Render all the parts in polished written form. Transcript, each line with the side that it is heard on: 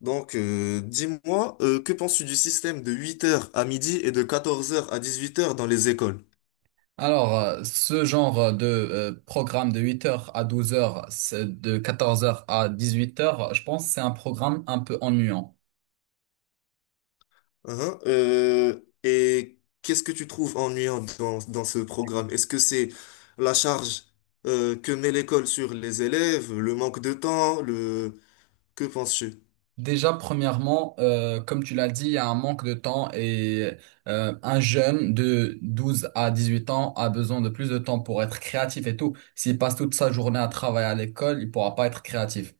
left: Donc, dis-moi, que penses-tu du système de 8 heures à midi et de 14 heures à 18 heures dans les écoles?
right: Alors, ce genre de programme de 8h à 12h, de 14h à 18h, je pense que c'est un programme un peu ennuyant.
left: Hein et qu'est-ce que tu trouves ennuyant dans ce programme? Est-ce que c'est la charge que met l'école sur les élèves, le manque de temps, le... Que penses-tu?
right: Déjà, premièrement, comme tu l'as dit, il y a un manque de temps et un jeune de 12 à 18 ans a besoin de plus de temps pour être créatif et tout. S'il passe toute sa journée à travailler à l'école, il pourra pas être créatif.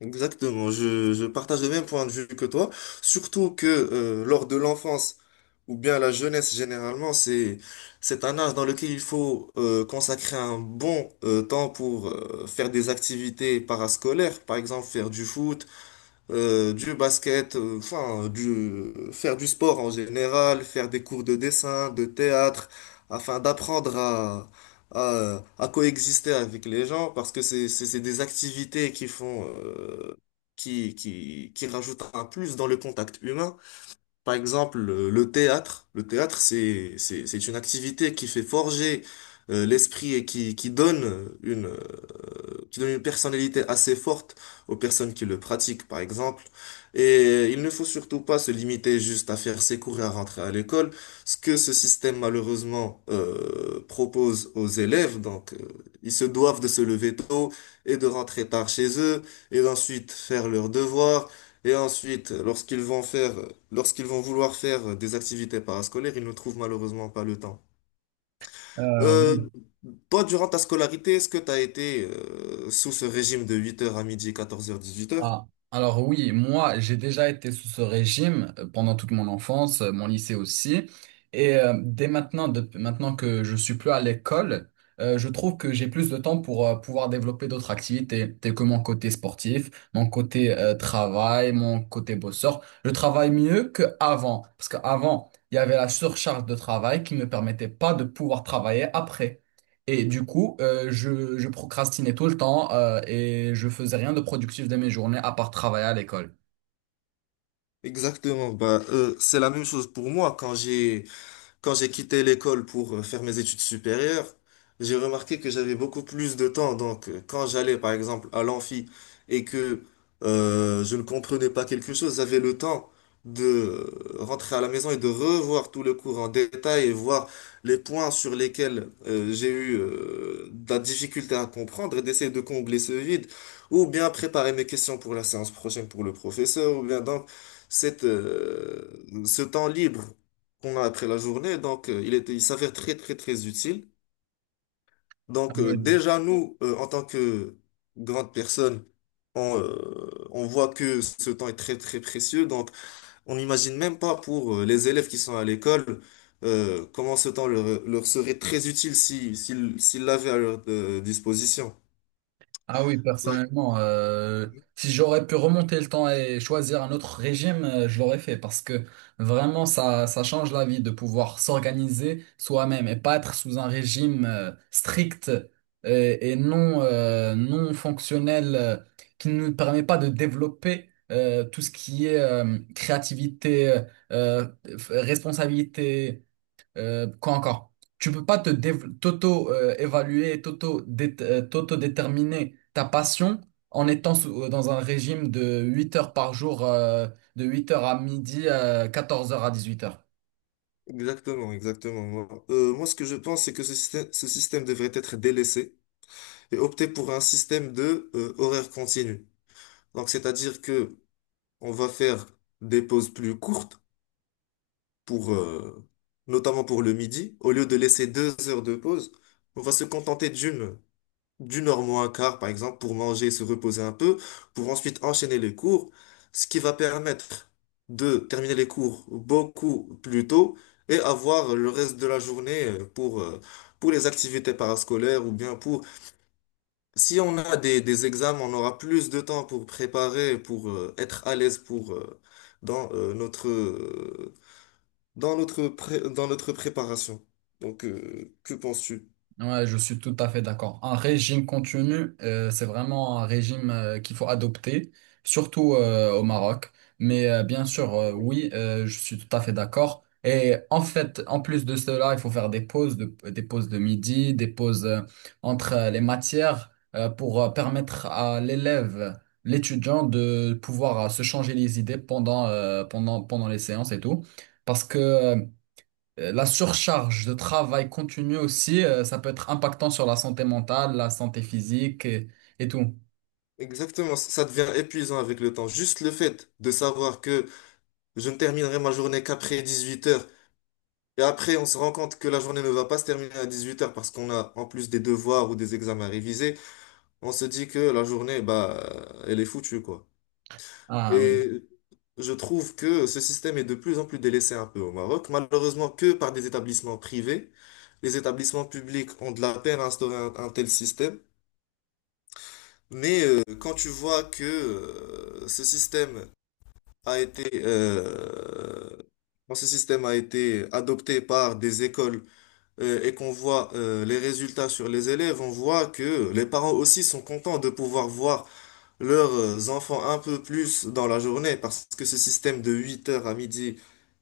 left: Exactement, je partage le même point de vue que toi, surtout que lors de l'enfance ou bien la jeunesse généralement, c'est un âge dans lequel il faut consacrer un bon temps pour faire des activités parascolaires, par exemple faire du foot, du basket, enfin, faire du sport en général, faire des cours de dessin, de théâtre, afin d'apprendre à coexister avec les gens, parce que c'est des activités qui font, qui rajoutent un plus dans le contact humain. Par exemple, le théâtre, c'est une activité qui fait forger l'esprit et qui donne une personnalité assez forte aux personnes qui le pratiquent, par exemple. Et il ne faut surtout pas se limiter juste à faire ses cours et à rentrer à l'école. Ce que ce système, malheureusement, propose aux élèves, donc, ils se doivent de se lever tôt et de rentrer tard chez eux et d'ensuite faire leurs devoirs et ensuite, lorsqu'ils vont vouloir faire des activités parascolaires, ils ne trouvent malheureusement pas le temps. Euh,
right: Oui.
left: Toi, durant ta scolarité, est-ce que tu as été sous ce régime de 8 heures à midi, 14 heures, 18 heures?
right: Ah, alors oui, moi j'ai déjà été sous ce régime pendant toute mon enfance, mon lycée aussi. Et dès maintenant, depuis maintenant que je suis plus à l'école, je trouve que j'ai plus de temps pour pouvoir développer d'autres activités, telles que mon côté sportif, mon côté travail, mon côté bosseur. Je travaille mieux qu'avant, parce qu'avant il y avait la surcharge de travail qui ne me permettait pas de pouvoir travailler après. Et du coup, je procrastinais tout le temps, et je faisais rien de productif de mes journées à part travailler à l'école.
left: Exactement. C'est la même chose pour moi. Quand j'ai quitté l'école pour faire mes études supérieures, j'ai remarqué que j'avais beaucoup plus de temps. Donc, quand j'allais, par exemple, à l'amphi et que je ne comprenais pas quelque chose, j'avais le temps de rentrer à la maison et de revoir tout le cours en détail et voir les points sur lesquels j'ai eu de la difficulté à comprendre et d'essayer de combler ce vide, ou bien préparer mes questions pour la séance prochaine pour le professeur, ou bien donc cette, euh, ce temps libre qu'on a après la journée. Donc, il s'avère très, très, très utile. Donc, déjà, nous, en tant que grandes personnes, on voit que ce temps est très, très précieux. Donc, on n'imagine même pas pour les élèves qui sont à l'école, comment ce temps leur serait très utile, si, s'ils, s'ils l'avaient à leur disposition.
right: Ah oui,
left: Ouais.
right: personnellement, si j'aurais pu remonter le temps et choisir un autre régime, je l'aurais fait parce que vraiment, ça change la vie de pouvoir s'organiser soi-même et pas être sous un régime strict et non, non fonctionnel, qui ne nous permet pas de développer tout ce qui est créativité, euh, responsabilité. Quoi encore? Tu peux pas t'auto-évaluer, t'auto-déterminer ta passion en étant dans un régime de 8h par jour, de 8h à midi, 14 heures à 18h.
left: Exactement, exactement. Moi, ce que je pense, c'est que ce système devrait être délaissé et opter pour un système de horaire continu. Donc, c'est-à-dire que on va faire des pauses plus courtes pour, notamment pour le midi. Au lieu de laisser 2 heures de pause, on va se contenter d'une heure moins un quart, par exemple, pour manger et se reposer un peu, pour ensuite enchaîner les cours, ce qui va permettre de terminer les cours beaucoup plus tôt et avoir le reste de la journée pour les activités parascolaires ou bien pour, si on a des examens, on aura plus de temps pour préparer, pour être à l'aise pour dans euh, notre euh, dans notre préparation. Donc, que penses-tu?
right: Ouais, je suis tout à fait d'accord. Un régime continu, c'est vraiment un régime qu'il faut adopter, surtout au Maroc. Mais bien sûr,
left: Mhm.
right: oui, je suis tout à fait d'accord. Et en fait, en plus de cela, il faut faire des pauses, des pauses de midi, des pauses entre les matières pour permettre à l'élève, l'étudiant, de pouvoir se changer les idées pendant les séances et tout. Parce que la surcharge de travail continue aussi, ça peut être impactant sur la santé mentale, la santé physique et tout.
left: Exactement, ça devient épuisant avec le temps. Juste le fait de savoir que je ne terminerai ma journée qu'après 18 heures, et après on se rend compte que la journée ne va pas se terminer à 18 heures parce qu'on a en plus des devoirs ou des examens à réviser. On se dit que la journée, bah, elle est foutue, quoi.
right: Ah oui.
left: Et je trouve que ce système est de plus en plus délaissé, un peu au Maroc, malheureusement, que par des établissements privés. Les établissements publics ont de la peine à instaurer un tel système. Mais quand tu vois que ce système a été, quand ce système a été adopté par des écoles et qu'on voit les résultats sur les élèves, on voit que les parents aussi sont contents de pouvoir voir leurs enfants un peu plus dans la journée, parce que ce système de 8 heures à midi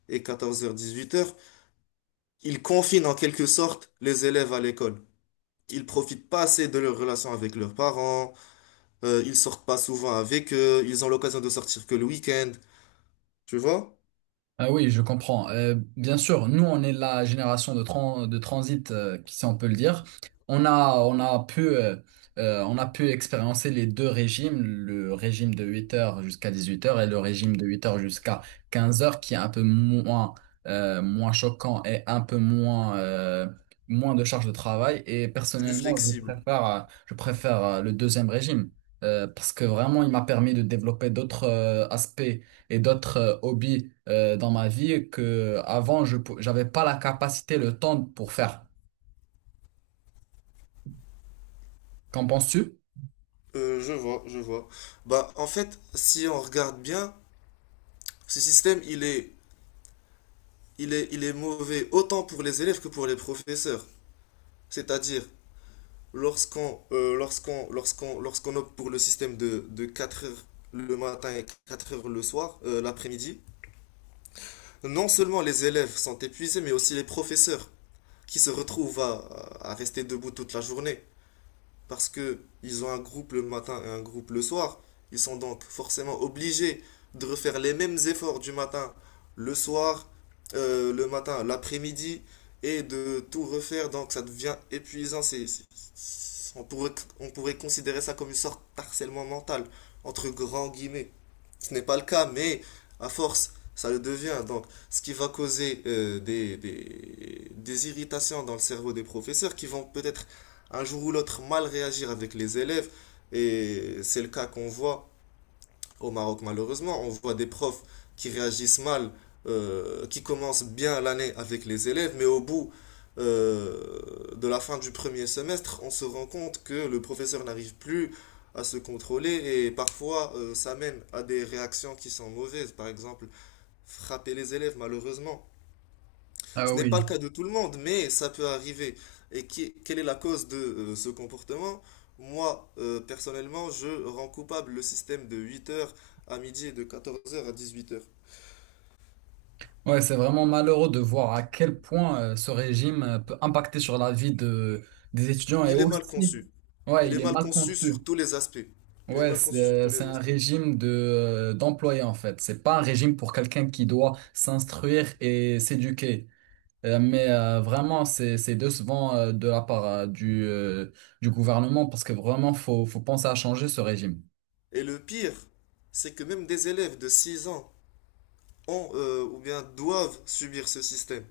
left: et 14 heures 18 heures, il confine en quelque sorte les élèves à l'école. Ils profitent pas assez de leur relation avec leurs parents, ils sortent pas souvent avec eux, ils ont l'occasion de sortir que le week-end, tu vois?
right: Ah oui, je comprends. Bien sûr, nous, on est la génération de, de transit, si on peut le dire. On a, on a pu, euh, on a pu expérimenter les deux régimes, le régime de 8h jusqu'à 18h et le régime de 8h jusqu'à 15h, qui est un peu moins, moins choquant et un peu moins, moins de charge de travail. Et
left: Plus
right: personnellement,
left: flexible.
right: je préfère le deuxième régime, parce que vraiment, il m'a permis de développer d'autres, aspects et d'autres hobbies dans ma vie que avant j'avais pas la capacité, le temps pour faire. Qu'en penses-tu?
left: Je vois, je vois. Bah, en fait, si on regarde bien, ce système, il est il est mauvais autant pour les élèves que pour les professeurs. C'est-à-dire, lorsqu'on opte pour le système de 4 heures le matin et 4 heures le soir, l'après-midi, non seulement les élèves sont épuisés, mais aussi les professeurs qui se retrouvent à rester debout toute la journée. Parce que ils ont un groupe le matin et un groupe le soir. Ils sont donc forcément obligés de refaire les mêmes efforts du matin, le soir, l'après-midi, et de tout refaire. Donc ça devient épuisant. On on pourrait considérer ça comme une sorte d'harcèlement mental, entre grands guillemets. Ce n'est pas le cas, mais à force, ça le devient. Donc, ce qui va causer des irritations dans le cerveau des professeurs qui vont peut-être un jour ou l'autre mal réagir avec les élèves. Et c'est le cas qu'on voit au Maroc, malheureusement. On voit des profs qui réagissent mal, qui commencent bien l'année avec les élèves, mais au bout euh, de la fin du premier semestre, on se rend compte que le professeur n'arrive plus à se contrôler, et parfois ça mène à des réactions qui sont mauvaises. Par exemple, frapper les élèves, malheureusement.
right: Ah
left: Ce n'est pas le
right: oui.
left: cas de tout le monde, mais ça peut arriver. Et quelle est la cause de ce comportement? Personnellement, je rends coupable le système de 8 heures à midi et de 14 heures à 18 heures.
right: Ouais, c'est vraiment malheureux de voir à quel point ce régime peut impacter sur la vie des étudiants et
left: Il est mal
right: aussi,
left: conçu.
right: ouais,
left: Il est
right: il est
left: mal
right: mal
left: conçu sur
right: conçu.
left: tous les aspects. Il est
right: Ouais,
left: mal conçu sur tous
right: c'est
left: les
right: un
left: aspects.
right: régime d'employé, en fait. C'est pas un régime pour quelqu'un qui doit s'instruire et s'éduquer. Mais vraiment, c'est décevant de la part du gouvernement parce que vraiment, faut penser à changer ce régime.
left: Et le pire, c'est que même des élèves de 6 ans ont ou bien doivent subir ce système.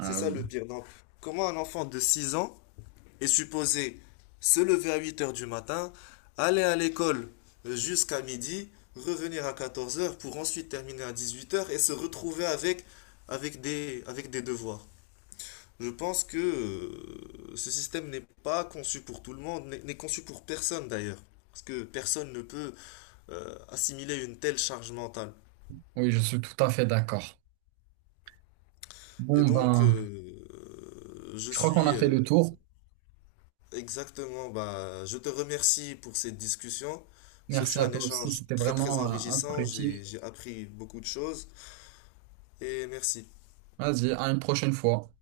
left: C'est ça le
right: oui,
left: pire. Donc, comment un enfant de 6 ans est supposé se lever à 8 heures du matin, aller à l'école jusqu'à midi, revenir à 14 heures pour ensuite terminer à 18 heures et se retrouver avec des devoirs? Je pense que ce système n'est pas conçu pour tout le monde, n'est conçu pour personne d'ailleurs. Parce que personne ne peut assimiler une telle charge mentale.
right: oui, je suis tout à fait d'accord.
left: Et
right: Bon,
left: donc,
right: ben,
left: je
right: je crois qu'on
left: suis
right: a fait le tour.
left: exactement, bah, je te remercie pour cette discussion. Ce
right: Merci
left: fut
right: à
left: un
right: toi aussi,
left: échange
right: c'était
left: très très
right: vraiment
left: enrichissant,
right: instructif.
left: j'ai appris beaucoup de choses, et merci.
right: Vas-y, à une prochaine fois.